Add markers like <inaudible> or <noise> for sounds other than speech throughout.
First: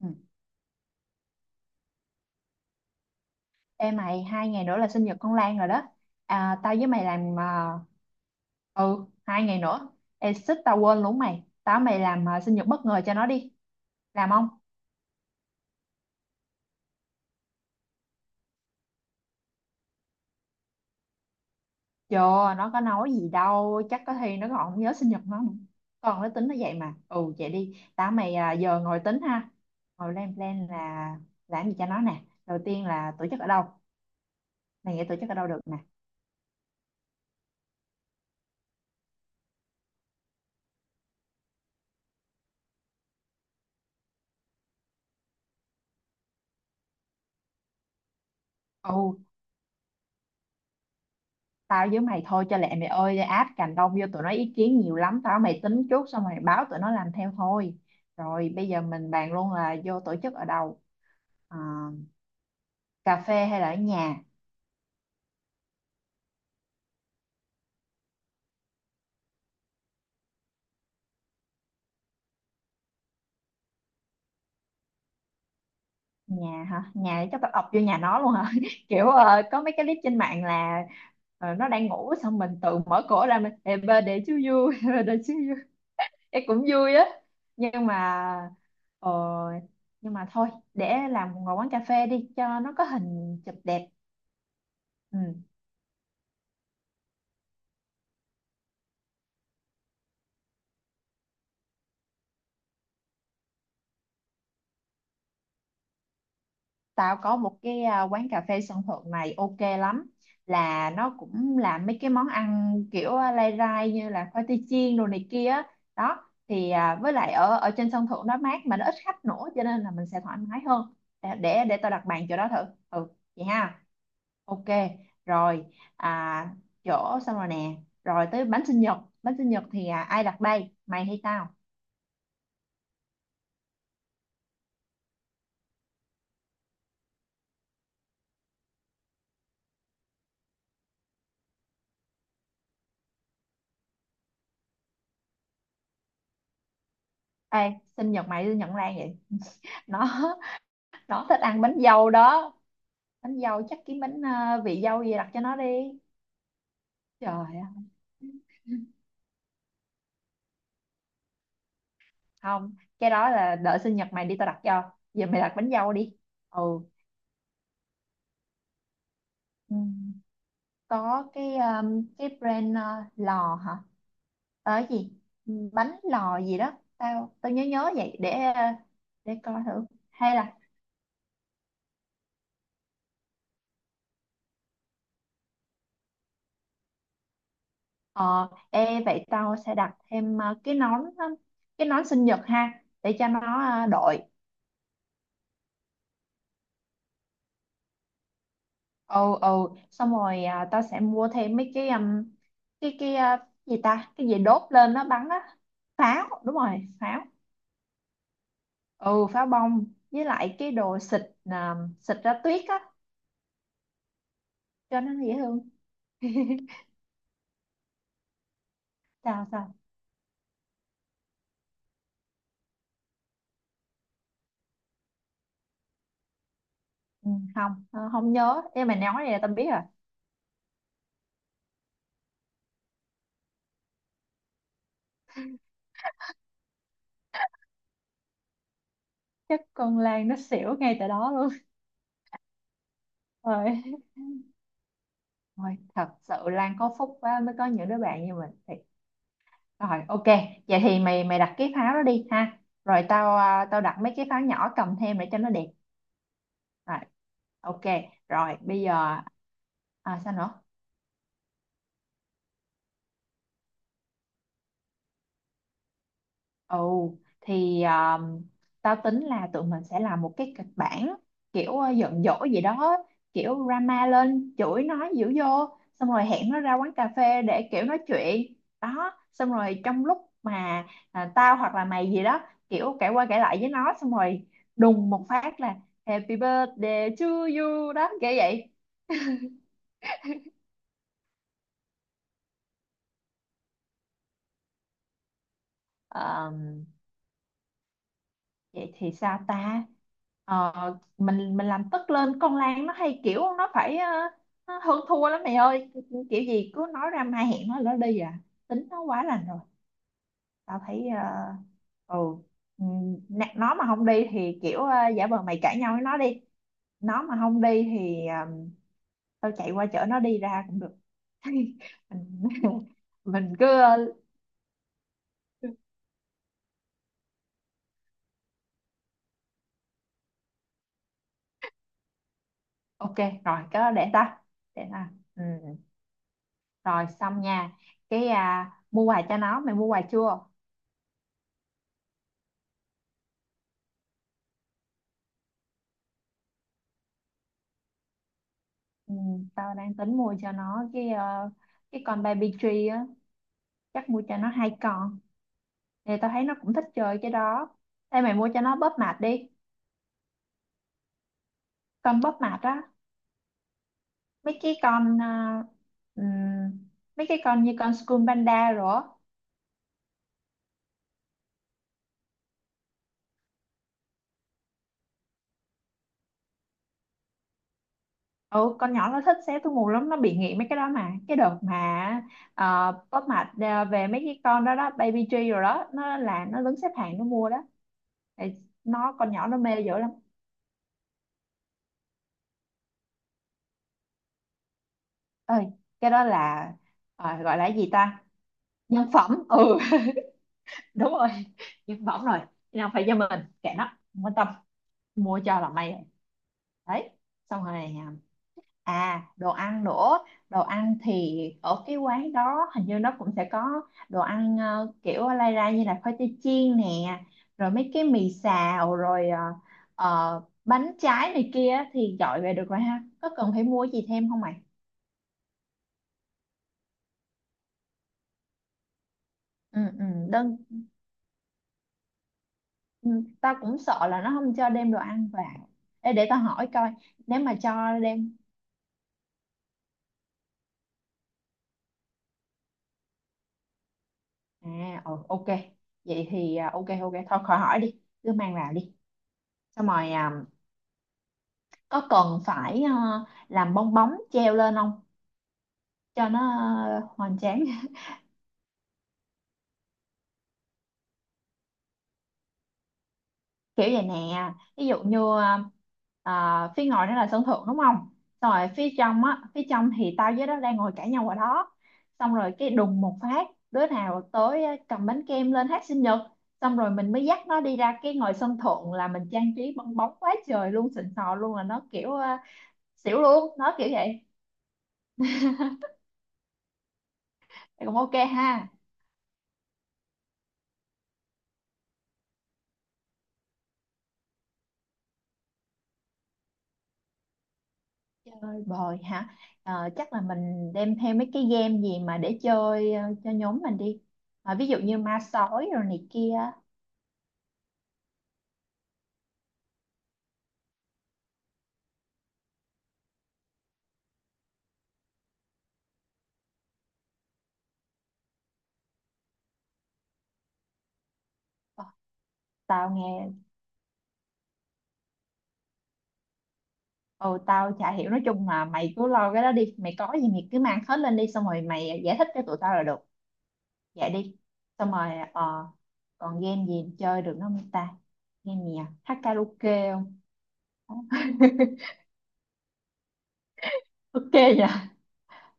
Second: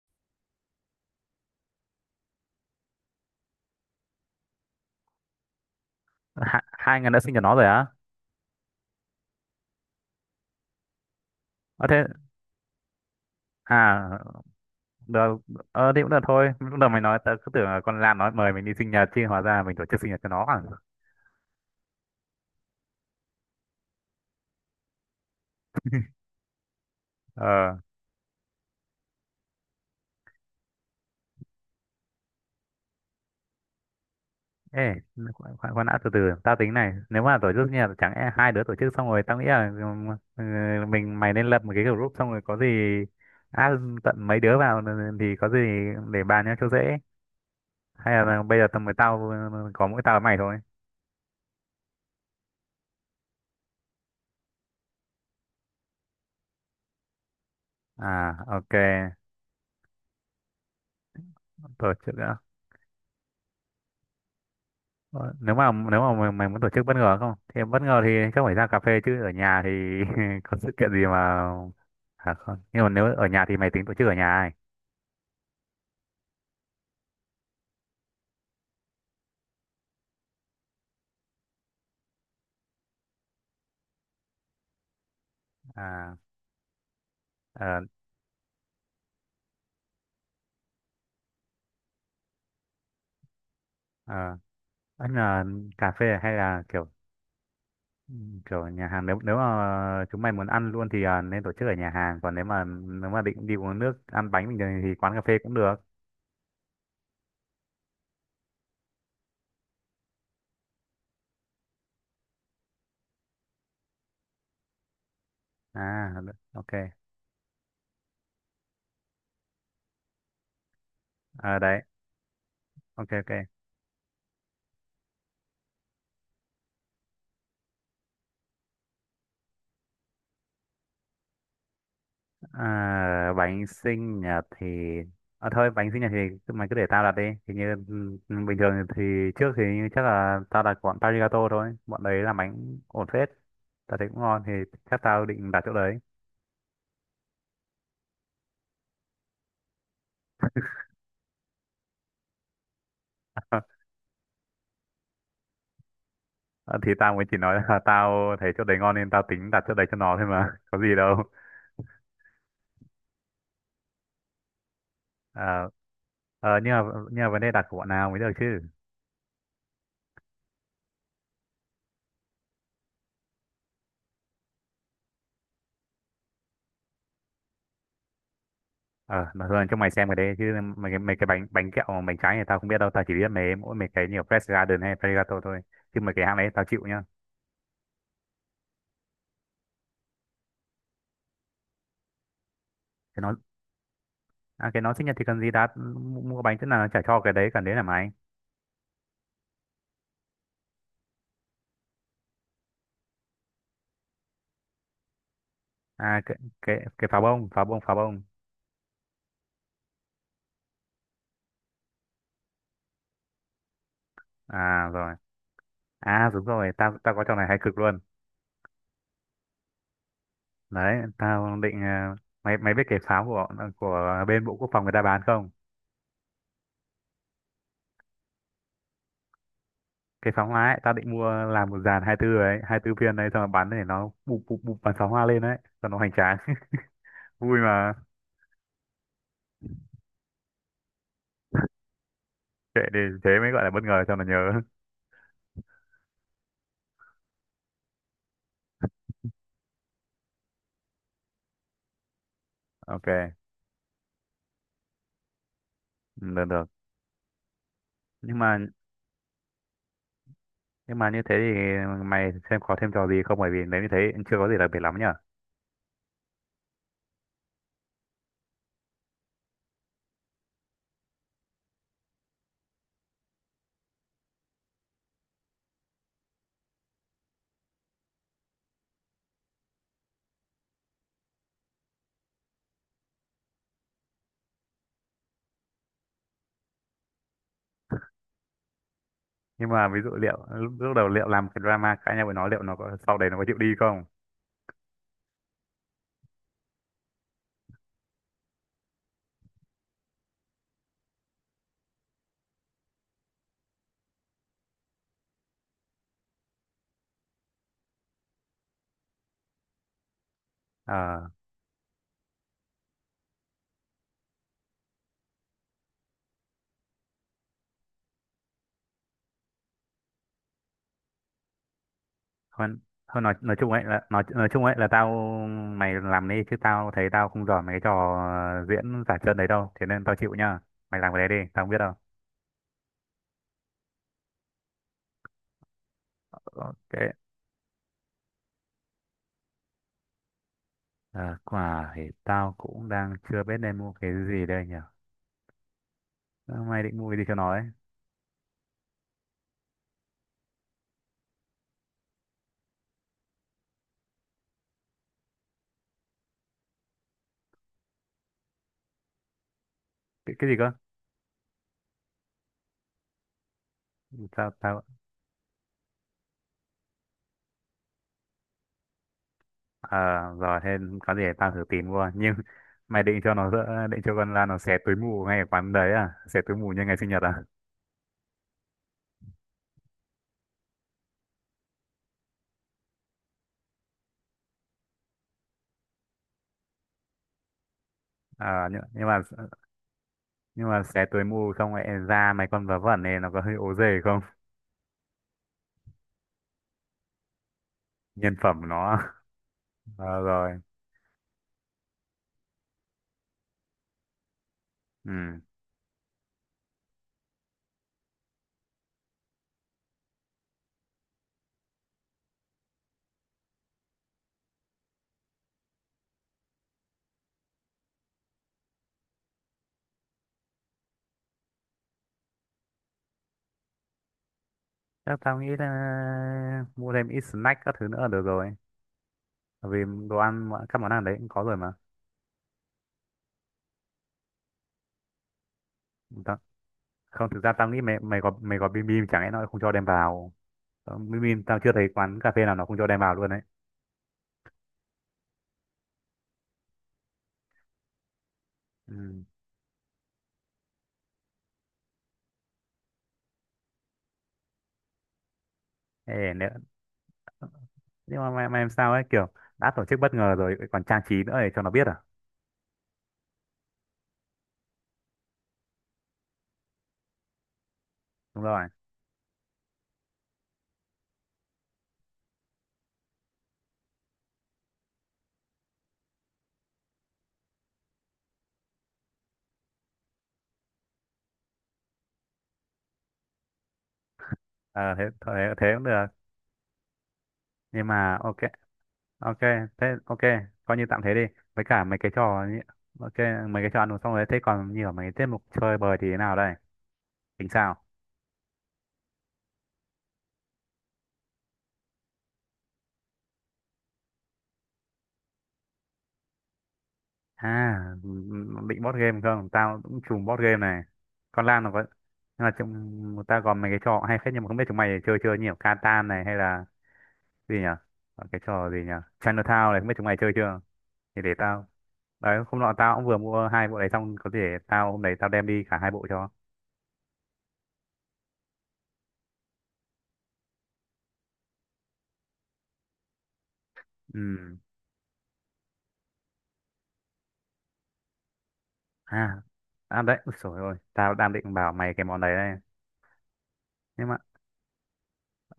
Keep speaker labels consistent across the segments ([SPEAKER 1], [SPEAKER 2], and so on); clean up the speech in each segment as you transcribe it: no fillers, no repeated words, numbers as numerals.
[SPEAKER 1] Ừ. Ê mày, 2 ngày nữa là sinh nhật con Lan rồi đó
[SPEAKER 2] hai,
[SPEAKER 1] tao với
[SPEAKER 2] hai
[SPEAKER 1] mày
[SPEAKER 2] người đã sinh
[SPEAKER 1] làm
[SPEAKER 2] cho nó rồi á.
[SPEAKER 1] ừ, 2 ngày nữa. Ê xích tao quên luôn mày, tao với
[SPEAKER 2] Ờ
[SPEAKER 1] mày
[SPEAKER 2] thế.
[SPEAKER 1] làm sinh nhật bất ngờ cho nó đi. Làm
[SPEAKER 2] À.
[SPEAKER 1] không?
[SPEAKER 2] Được. Ờ thì cũng được thôi, lúc đầu mày nói tớ cứ tưởng là con Lan nói mời mình đi sinh nhật, chứ hóa ra mình tổ chức sinh nhật cho nó à?
[SPEAKER 1] Chưa, nó có nói gì đâu, chắc có khi nó còn không nhớ sinh nhật nó nữa. Còn nó tính nó vậy mà. Ừ, vậy
[SPEAKER 2] Ờ.
[SPEAKER 1] đi, tao với mày giờ ngồi tính ha. Ngồi lên plan là làm gì cho nó nè. Đầu tiên là tổ chức ở đâu?
[SPEAKER 2] Ê,
[SPEAKER 1] Mày nghĩ tổ chức ở đâu
[SPEAKER 2] khoan
[SPEAKER 1] được
[SPEAKER 2] khoan
[SPEAKER 1] nè?
[SPEAKER 2] khoan đã, từ từ, tao tính này, nếu mà tổ chức sinh nhật chẳng e hai đứa tổ chức xong rồi, tao nghĩ là ừ, mình mày nên lập một cái group, xong rồi có gì add tận mấy đứa vào, thì có gì để bàn nhau cho dễ. Hay là bây giờ tầm với
[SPEAKER 1] Ừ,
[SPEAKER 2] tao có mỗi tao với mày thôi?
[SPEAKER 1] tao với mày thôi cho lẹ mày ơi, áp cành đông vô tụi nó ý kiến nhiều lắm. Tao mày tính trước xong mày báo tụi nó làm theo thôi.
[SPEAKER 2] À,
[SPEAKER 1] Rồi bây
[SPEAKER 2] ok.
[SPEAKER 1] giờ mình bàn luôn là vô tổ chức ở đâu. Ờ,
[SPEAKER 2] Tổ chức.
[SPEAKER 1] cà phê hay là ở nhà?
[SPEAKER 2] Ờ, nếu mà nếu mà mày muốn tổ chức bất ngờ không, thì bất ngờ thì chắc phải ra cà phê, chứ ở nhà thì <laughs> có sự kiện gì mà. Không, nhưng mà nếu ở nhà thì mày tính tổ chức ở nhà ấy?
[SPEAKER 1] Nhà hả? Nhà chắc tao ập vô nhà nó luôn hả. <laughs> Kiểu có mấy cái clip trên mạng là nó đang ngủ xong mình tự mở cửa ra mình "Happy birthday to you <laughs> happy birthday to you,
[SPEAKER 2] À.
[SPEAKER 1] em cũng vui á".
[SPEAKER 2] Ờ.
[SPEAKER 1] Nhưng mà ờ, nhưng mà thôi, để làm ngồi quán cà phê đi cho nó có hình chụp đẹp.
[SPEAKER 2] Ờ. Ăn
[SPEAKER 1] Ừ.
[SPEAKER 2] là cà phê hay là kiểu kiểu nhà hàng? Nếu nếu mà chúng mày muốn ăn luôn thì nên tổ chức ở nhà hàng, còn nếu mà định đi uống nước ăn bánh bình thường thì quán cà phê cũng được.
[SPEAKER 1] Tao có một cái quán cà phê sân thượng này ok lắm, là nó cũng làm mấy cái món ăn kiểu lai rai như là khoai tây chiên đồ này kia á.
[SPEAKER 2] À,
[SPEAKER 1] Đó thì
[SPEAKER 2] ok.
[SPEAKER 1] với lại ở ở trên sân thượng nó mát mà nó ít khách nữa cho nên là mình sẽ thoải mái hơn.
[SPEAKER 2] À,
[SPEAKER 1] Để
[SPEAKER 2] đấy.
[SPEAKER 1] tao đặt bàn chỗ đó thử. Ừ,
[SPEAKER 2] Ok ok.
[SPEAKER 1] vậy ha. Ok. Rồi à, chỗ xong rồi nè. Rồi tới bánh sinh nhật. Bánh sinh nhật thì ai đặt đây, mày hay tao?
[SPEAKER 2] À, bánh sinh nhật thì thôi, bánh sinh nhật thì cứ- mày cứ để tao đặt đi, thì như bình thường thì trước thì như chắc là tao đặt bọn Parigato thôi, bọn đấy làm bánh ổn phết, tao thấy cũng ngon, thì chắc tao định đặt chỗ đấy.
[SPEAKER 1] Ê, sinh nhật mày sinh nhật Lan vậy? <laughs> nó nó thích ăn bánh dâu đó. Bánh dâu chắc
[SPEAKER 2] <laughs>
[SPEAKER 1] kiếm bánh vị dâu gì đặt cho nó đi.
[SPEAKER 2] Ờ, thì tao mới chỉ
[SPEAKER 1] Trời
[SPEAKER 2] nói là
[SPEAKER 1] ơi.
[SPEAKER 2] <laughs> tao thấy chỗ đấy ngon nên tao tính đặt chỗ đấy cho nó thôi mà, <laughs> có gì đâu.
[SPEAKER 1] Không, cái đó là đợi sinh nhật mày đi tao đặt cho, giờ mày đặt
[SPEAKER 2] Ờ,
[SPEAKER 1] bánh dâu đi.
[SPEAKER 2] ờ,
[SPEAKER 1] Ừ.
[SPEAKER 2] nhưng mà nhưng mà vấn đề đặt của bọn nào mới được chứ.
[SPEAKER 1] Ừ. Có cái brand lò hả? Ờ, cái gì bánh lò gì đó, tao tao nhớ nhớ vậy để
[SPEAKER 2] Ờ
[SPEAKER 1] để
[SPEAKER 2] mà
[SPEAKER 1] coi
[SPEAKER 2] thôi cho
[SPEAKER 1] thử
[SPEAKER 2] mày xem cái đấy
[SPEAKER 1] hay
[SPEAKER 2] chứ.
[SPEAKER 1] là...
[SPEAKER 2] Mấy cái bánh bánh kẹo mà bánh trái này tao không biết đâu, tao chỉ biết mấy cái nhiều Fresh Garden hay Pregato thôi, chứ mấy cái hãng đấy tao chịu nhá.
[SPEAKER 1] Ờ, ê vậy tao sẽ đặt thêm cái nón cái nón sinh nhật ha để
[SPEAKER 2] Cái
[SPEAKER 1] cho
[SPEAKER 2] nó.
[SPEAKER 1] nó đội.
[SPEAKER 2] À, cái nó sinh nhật thì cần gì, đã mua mua bánh thế nào nó chả cho, cái đấy cần đấy là mày.
[SPEAKER 1] Ừ, ừ, xong rồi tao sẽ mua thêm mấy cái gì ta, cái gì đốt lên nó bắn á,
[SPEAKER 2] À, cái
[SPEAKER 1] pháo, đúng
[SPEAKER 2] cái
[SPEAKER 1] rồi,
[SPEAKER 2] cái pháo
[SPEAKER 1] pháo.
[SPEAKER 2] bông pháo bông pháo bông
[SPEAKER 1] Ừ, pháo bông. Với lại cái đồ xịt xịt ra tuyết á
[SPEAKER 2] À
[SPEAKER 1] cho nó
[SPEAKER 2] rồi.
[SPEAKER 1] dễ thương.
[SPEAKER 2] À đúng
[SPEAKER 1] <laughs>
[SPEAKER 2] rồi, tao tao có trò này hay cực luôn.
[SPEAKER 1] Sao sao?
[SPEAKER 2] Đấy tao định mày mày biết cái pháo của bên bộ quốc phòng người ta bán không?
[SPEAKER 1] Ừ, không, không nhớ nhưng mà nói vậy là tao biết rồi.
[SPEAKER 2] Cái pháo hoa ấy, tao định mua làm một dàn 24 ấy, 24 viên đấy, xong rồi bắn để nó bụp bụp bụp, bắn pháo hoa lên đấy cho nó hoành tráng, vui mà.
[SPEAKER 1] Chắc con Lan nó xỉu ngay tại đó luôn.
[SPEAKER 2] Kệ đi, thế
[SPEAKER 1] <laughs>
[SPEAKER 2] mới gọi là bất
[SPEAKER 1] Rồi,
[SPEAKER 2] ngờ cho nó nhớ. <laughs>
[SPEAKER 1] rồi thật sự Lan có phúc quá mới có những đứa bạn như mình. Rồi ok, vậy thì mày mày đặt cái pháo đó đi ha. Rồi
[SPEAKER 2] Ok.
[SPEAKER 1] tao tao đặt mấy cái pháo nhỏ cầm thêm để cho nó đẹp.
[SPEAKER 2] Ừ, được được.
[SPEAKER 1] Rồi, ok,
[SPEAKER 2] Nhưng
[SPEAKER 1] rồi
[SPEAKER 2] mà
[SPEAKER 1] bây giờ sao nữa?
[SPEAKER 2] như thế thì mày xem có thêm trò gì không, bởi vì nếu như thế chưa có gì đặc biệt lắm nhở.
[SPEAKER 1] Ồ, thì tao tính là tụi mình sẽ làm một cái kịch bản kiểu giận dỗi gì đó, kiểu drama lên, chửi nó dữ vô, xong rồi hẹn nó ra quán cà phê để kiểu nói chuyện. Đó, xong rồi trong lúc mà tao hoặc là mày gì đó, kiểu kể qua kể lại với nó, xong rồi đùng một phát là Happy birthday to you đó, kiểu vậy.
[SPEAKER 2] Nhưng mà ví dụ liệu lúc đầu liệu làm cái drama cãi nhau với nó, liệu nó có sau đấy nó có chịu đi không.
[SPEAKER 1] Vậy thì sao ta? Ờ, mình làm tức lên, con Lan nó hay kiểu nó phải nó hơn thua lắm mày ơi. Kiểu gì cứ nói ra mai hẹn nó lỡ đi à. Tính nó quá lành rồi, tao thấy
[SPEAKER 2] Ờ.
[SPEAKER 1] ừ, ừ, nè, nó mà không đi thì kiểu giả vờ mày cãi nhau với nó đi. Nó mà không đi thì tao chạy qua chở nó đi ra cũng được. <laughs> Mình
[SPEAKER 2] Hơn
[SPEAKER 1] <laughs>
[SPEAKER 2] hơn nói
[SPEAKER 1] mình
[SPEAKER 2] nói
[SPEAKER 1] cứ
[SPEAKER 2] chung ấy là nói chung ấy là tao mày làm đi, chứ tao thấy tao không giỏi mấy cái trò diễn giả trân đấy đâu, thế nên tao chịu nhá, mày làm cái đấy đi, tao không biết đâu.
[SPEAKER 1] ok. Rồi cứ để ta. Ừ.
[SPEAKER 2] Ok.
[SPEAKER 1] Rồi xong nha. Cái mua quà cho nó, mày mua quà chưa?
[SPEAKER 2] À, quả thì tao cũng đang chưa biết nên mua cái gì đây nhỉ. Ờ, mày định mua cái gì cho nó ấy?
[SPEAKER 1] Ừ, tao đang tính mua cho nó cái cái con baby tree á, chắc mua cho nó hai con, thì tao thấy nó cũng thích chơi cái đó. Ê mày mua cho nó bóp mạch đi.
[SPEAKER 2] Cái gì cơ?
[SPEAKER 1] Con bóp mạch á,
[SPEAKER 2] Sao
[SPEAKER 1] mấy cái
[SPEAKER 2] tao.
[SPEAKER 1] con ừm, mấy cái con như con School Panda rồi á.
[SPEAKER 2] À, rồi thế có gì để tao thử tìm qua, nhưng <laughs> mày định cho nó dỡ- định cho con Lan nó xé túi mù ngay ở quán đấy à, xé túi mù như ngày sinh nhật à?
[SPEAKER 1] Ừ, con nhỏ nó thích xé túi mù lắm, nó bị nghiện mấy cái đó mà. Cái đợt mà bóp mạch về mấy cái con đó đó Baby G rồi đó, nó là nó đứng xếp hàng nó mua đó. Thì
[SPEAKER 2] À nhưng, nhưng
[SPEAKER 1] nó
[SPEAKER 2] mà
[SPEAKER 1] con nhỏ nó mê dữ lắm.
[SPEAKER 2] nhưng mà xé túi mù xong lại ra mấy con vớ vẩn này nó có hơi ố dề không.
[SPEAKER 1] Ơi, cái đó là gọi là cái gì ta?
[SPEAKER 2] Nhân phẩm nó. <laughs>
[SPEAKER 1] Nhân phẩm, ừ. <laughs>
[SPEAKER 2] Ờ, rồi.
[SPEAKER 1] Đúng rồi, nhân phẩm rồi. Nào phải cho mình, kệ nó, không quan tâm, mua
[SPEAKER 2] Ừ,
[SPEAKER 1] cho là may rồi. Đấy, xong rồi đồ ăn nữa. Đồ ăn thì ở cái quán đó hình như nó cũng sẽ có đồ ăn kiểu lai ra như là khoai tây chiên nè, rồi mấy cái mì xào, rồi bánh trái này kia thì gọi về được rồi ha. Có cần phải mua gì thêm không mày?
[SPEAKER 2] chắc tao nghĩ là mua thêm ít snack các thứ nữa là được rồi, bởi vì
[SPEAKER 1] Ừ, ừ,
[SPEAKER 2] đồ ăn
[SPEAKER 1] đơn,
[SPEAKER 2] các món ăn đấy cũng có rồi mà.
[SPEAKER 1] ừ, tao cũng sợ là nó không cho đem đồ ăn vào. Ê, để
[SPEAKER 2] Tao
[SPEAKER 1] tao hỏi coi,
[SPEAKER 2] không,
[SPEAKER 1] nếu
[SPEAKER 2] thực ra
[SPEAKER 1] mà
[SPEAKER 2] tao nghĩ mày
[SPEAKER 1] cho đem...
[SPEAKER 2] mày có bim bim chẳng lẽ nó không cho đem vào. Ờ, bim bim tao chưa thấy quán cà phê nào nó không cho đem vào luôn đấy.
[SPEAKER 1] À, ừ, ok. Vậy thì ok, ok, thôi khỏi hỏi đi. Cứ mang vào đi.
[SPEAKER 2] Ừ.
[SPEAKER 1] Xong rồi có cần phải làm bong bóng treo lên không cho
[SPEAKER 2] Ê,
[SPEAKER 1] nó
[SPEAKER 2] nếu,
[SPEAKER 1] hoành tráng. <laughs>
[SPEAKER 2] nhưng mà mày làm sao ấy, kiểu đã tổ chức bất ngờ rồi còn trang trí nữa để cho nó biết à.
[SPEAKER 1] Kiểu vậy nè, ví dụ như phía ngoài nó là sân thượng đúng không,
[SPEAKER 2] Đúng
[SPEAKER 1] xong
[SPEAKER 2] rồi.
[SPEAKER 1] rồi phía trong á, phía trong thì tao với nó đang ngồi cãi nhau ở đó, xong rồi cái đùng một phát đứa nào tới cầm bánh kem lên hát sinh nhật, xong rồi mình mới dắt nó đi ra cái ngoài sân thượng là mình trang trí bong bóng quá trời luôn, xịn sò luôn, là nó kiểu xỉu luôn nó kiểu vậy.
[SPEAKER 2] Ờ, thế thế cũng được. Nhưng
[SPEAKER 1] Thì cũng ok
[SPEAKER 2] mà ok.
[SPEAKER 1] ha.
[SPEAKER 2] Ok thế ok, coi như tạm thế đi, với cả mấy cái trò như- ok, mấy cái trò ăn uống xong rồi thế còn như ở mấy cái tiết mục chơi bời thì thế nào đây, tính sao.
[SPEAKER 1] Chơi bời hả? Ờ, chắc là mình đem theo mấy cái game gì mà để chơi cho nhóm mình đi. Ờ, ví dụ như ma sói rồi này kia.
[SPEAKER 2] À, định board game không? Tao cũng trùm board game này. Con Lan nó có, nhưng mà trong tao còn mấy cái trò hay phết, nhưng mà không biết chúng mày chơi chưa nhiều. Catan này hay là gì nhỉ? Còn cái trò gì nhỉ? Chinatown này không biết chúng mày chơi chưa? Thì để tao.
[SPEAKER 1] Ờ,
[SPEAKER 2] Đấy, hôm nọ
[SPEAKER 1] tao
[SPEAKER 2] tao cũng vừa
[SPEAKER 1] nghe.
[SPEAKER 2] mua hai bộ đấy, xong có thể tao hôm đấy tao đem đi cả hai bộ cho.
[SPEAKER 1] Ừ, tao chả hiểu, nói chung là mày cứ lo cái đó đi, mày có gì mày cứ mang hết lên đi xong rồi mày giải thích cho tụi tao là được. Vậy đi.
[SPEAKER 2] Ừ.
[SPEAKER 1] Xong rồi còn game gì chơi được nữa không ta? Game gì, à hát
[SPEAKER 2] À,
[SPEAKER 1] karaoke
[SPEAKER 2] à đấy,
[SPEAKER 1] không?
[SPEAKER 2] ôi trời ơi, tao đang
[SPEAKER 1] <laughs>
[SPEAKER 2] định bảo mày cái món đấy đây. Nhưng mà
[SPEAKER 1] Ok nhỉ.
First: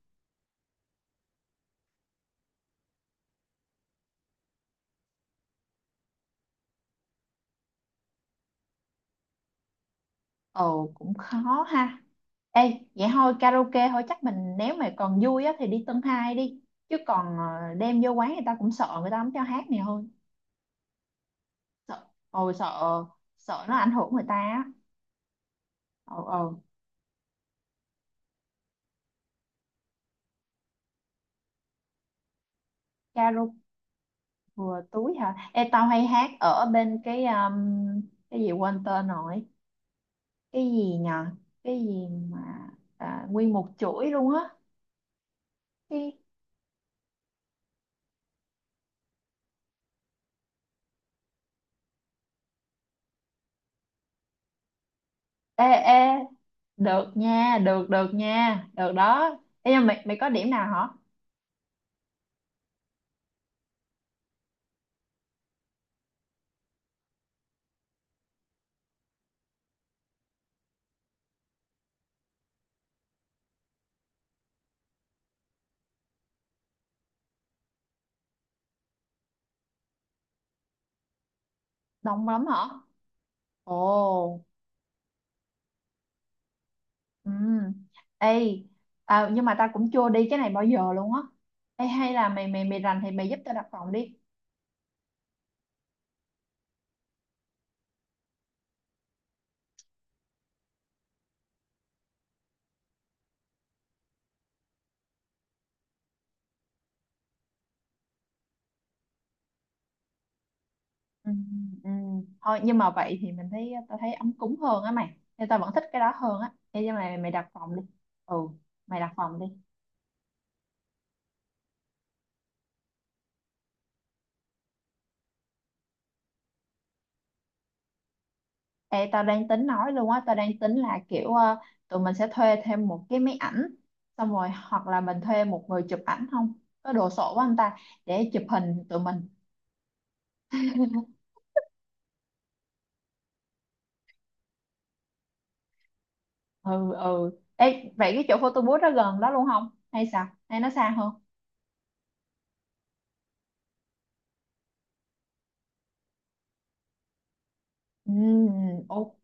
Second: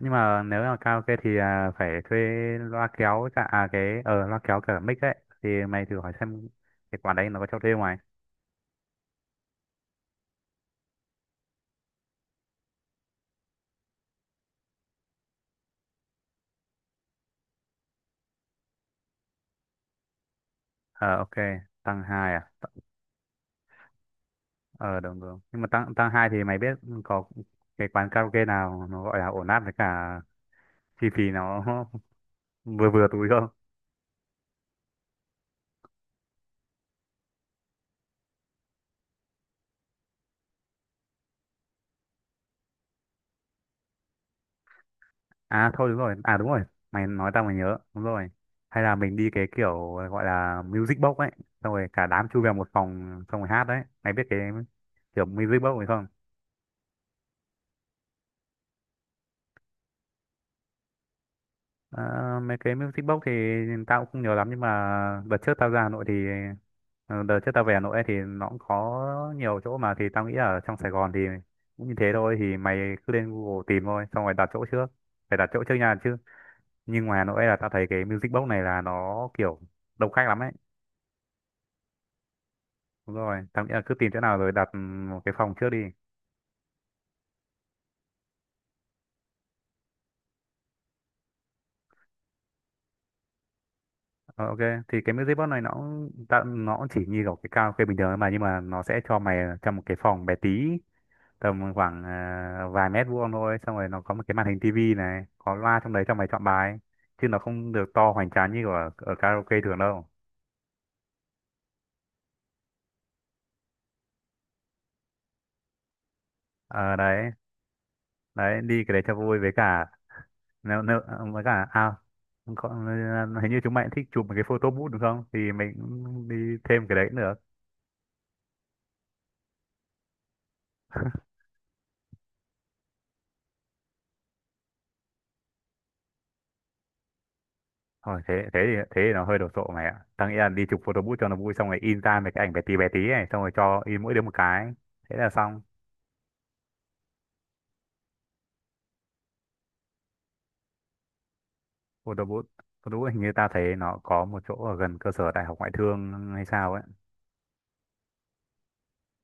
[SPEAKER 2] nếu là karaoke thì phải thuê loa kéo cả cái loa kéo cả mic ấy, thì mày thử hỏi xem cái quán đấy nó có cho thuê ngoài.
[SPEAKER 1] Ồ cũng khó ha. Ê, vậy thôi karaoke thôi chắc mình, nếu mà còn vui á thì đi Tân Hai đi. Chứ còn đem vô quán người ta cũng sợ người ta không cho hát này hơn.
[SPEAKER 2] Ờ ok. Tăng
[SPEAKER 1] Sợ,
[SPEAKER 2] hai à,
[SPEAKER 1] ồ
[SPEAKER 2] T-.
[SPEAKER 1] sợ, sợ nó ảnh hưởng người ta á.
[SPEAKER 2] Ờ đúng đúng, nhưng mà tăng tăng
[SPEAKER 1] Ồ,
[SPEAKER 2] hai
[SPEAKER 1] ồ,
[SPEAKER 2] thì mày biết có cái quán karaoke nào nó gọi là ổn áp, với cả chi phí nó <laughs> vừa vừa túi không.
[SPEAKER 1] karaoke vừa túi hả? Ê tao hay hát ở bên cái gì quên tên rồi. Cái gì nhờ? Cái gì mà nguyên một chuỗi luôn á.
[SPEAKER 2] À thôi đúng rồi,
[SPEAKER 1] Cái...
[SPEAKER 2] à đúng rồi, mày nói tao mày nhớ đúng rồi. Hay là mình đi cái kiểu gọi là music box ấy, xong rồi cả đám chui vào một phòng xong rồi hát đấy, mày biết cái kiểu music
[SPEAKER 1] Ê,
[SPEAKER 2] box này không?
[SPEAKER 1] ê, được nha, được đó. Ê, nhưng mà mày có điểm nào hả?
[SPEAKER 2] À, mấy cái music box thì tao cũng không nhiều lắm, nhưng mà đợt trước tao ra Hà Nội thì đợt trước tao về Hà Nội ấy thì nó cũng có nhiều chỗ mà, thì tao nghĩ ở trong Sài Gòn thì cũng như thế thôi, thì mày cứ lên Google tìm thôi xong rồi đặt chỗ trước, phải đặt chỗ trước nha chứ. Nhưng ngoài Hà Nội là tao thấy cái music box này là nó kiểu đông khách lắm ấy.
[SPEAKER 1] Đông lắm hả?
[SPEAKER 2] Đúng rồi, tao nghĩ
[SPEAKER 1] Ồ.
[SPEAKER 2] là cứ tìm chỗ nào rồi đặt một cái phòng trước đi.
[SPEAKER 1] Ừ. Ê nhưng mà tao cũng chưa đi cái này bao giờ luôn á. Ê hay là mày mày mày rành thì mày giúp tao đặt phòng đi.
[SPEAKER 2] Ờ, ok. Thì cái music box này nó cũng- tao nó cũng chỉ như kiểu cái karaoke bình thường thôi mà, nhưng mà nó sẽ cho mày trong một cái phòng bé tí, tầm khoảng vài mét vuông thôi, xong rồi nó có một cái màn hình tivi này, có loa trong đấy cho mày chọn bài, chứ nó không được to hoành tráng như ở karaoke thường đâu.
[SPEAKER 1] Ừ, ừ, thôi nhưng mà vậy thì mình thấy tao thấy ấm cúng hơn á mày, nên tao vẫn thích cái đó hơn á. Ê nhưng
[SPEAKER 2] Ờ
[SPEAKER 1] mà
[SPEAKER 2] đấy,
[SPEAKER 1] mày đặt phòng đi. Ừ,
[SPEAKER 2] đấy đi cái
[SPEAKER 1] mày
[SPEAKER 2] đấy
[SPEAKER 1] đặt
[SPEAKER 2] cho vui
[SPEAKER 1] phòng đi.
[SPEAKER 2] với cả nếu, nếu, với cả à, có, hình như chúng mày cũng thích chụp một cái photo booth đúng không, thì mình cũng đi thêm cái đấy cũng được.
[SPEAKER 1] Ê tao đang tính nói luôn á, tao đang tính là kiểu tụi mình sẽ thuê thêm một cái máy ảnh, xong rồi hoặc là mình thuê một người chụp ảnh không, có đồ sộ quá anh ta,
[SPEAKER 2] Thôi
[SPEAKER 1] để
[SPEAKER 2] thế
[SPEAKER 1] chụp
[SPEAKER 2] thế thì
[SPEAKER 1] hình
[SPEAKER 2] thế
[SPEAKER 1] tụi
[SPEAKER 2] thì nó
[SPEAKER 1] mình.
[SPEAKER 2] hơi đồ sộ mày ạ, tao nghĩ là đi chụp photo booth cho nó vui, xong rồi in ra mấy cái ảnh bé tí này, xong rồi cho in mỗi đứa một cái, thế là xong.
[SPEAKER 1] Ừ, ừ. Ê, vậy cái chỗ photo booth đó gần đó luôn không hay sao, hay nó xa hơn?
[SPEAKER 2] Cô đỗ bút. Cô đỗ bút hình như ta thấy nó có một chỗ ở gần cơ sở đại học ngoại thương hay sao ấy.
[SPEAKER 1] Ừm, ok.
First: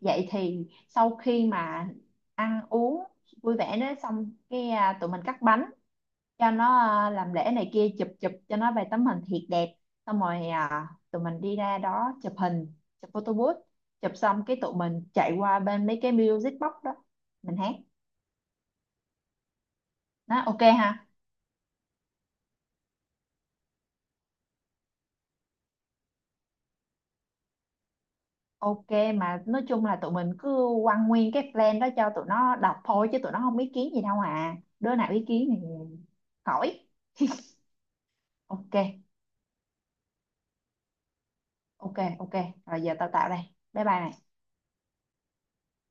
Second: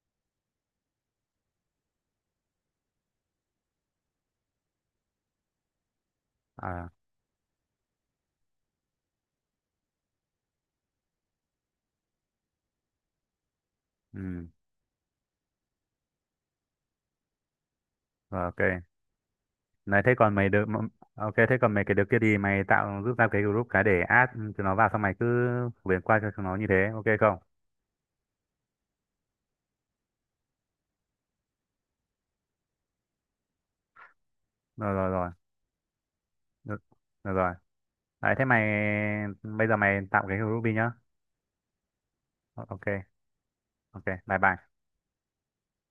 [SPEAKER 1] Vậy thì sau khi mà ăn uống vui vẻ đó xong cái tụi mình cắt bánh cho nó
[SPEAKER 2] À.
[SPEAKER 1] làm lễ này kia, chụp chụp cho nó vài tấm hình thiệt đẹp, xong rồi tụi mình đi ra đó chụp hình, chụp photo booth. Chụp xong
[SPEAKER 2] Ừ.
[SPEAKER 1] cái tụi mình chạy qua bên mấy cái music box đó, mình hát.
[SPEAKER 2] Rồi, ok. Này thế còn
[SPEAKER 1] Nó
[SPEAKER 2] mày
[SPEAKER 1] ok
[SPEAKER 2] được.
[SPEAKER 1] ha.
[SPEAKER 2] Ok, thế còn mấy cái đứa kia thì mày tạo giúp ra cái group cái để add chúng nó vào, xong mày cứ phổ biến qua cho chúng nó, như thế ok không?
[SPEAKER 1] Ok, mà nói chung là tụi mình cứ quăng nguyên cái plan đó cho tụi nó đọc thôi chứ tụi nó không ý kiến gì đâu à.
[SPEAKER 2] Rồi
[SPEAKER 1] Đứa nào
[SPEAKER 2] rồi
[SPEAKER 1] ý
[SPEAKER 2] rồi,
[SPEAKER 1] kiến thì
[SPEAKER 2] được,
[SPEAKER 1] khỏi.
[SPEAKER 2] được rồi. Đấy thế mày
[SPEAKER 1] Ok,
[SPEAKER 2] bây giờ mày tạo cái group đi nhá.
[SPEAKER 1] ok, ok. Rồi
[SPEAKER 2] Ok
[SPEAKER 1] giờ tao tạo đây. Bye bye
[SPEAKER 2] ok.
[SPEAKER 1] này.
[SPEAKER 2] Bye bye.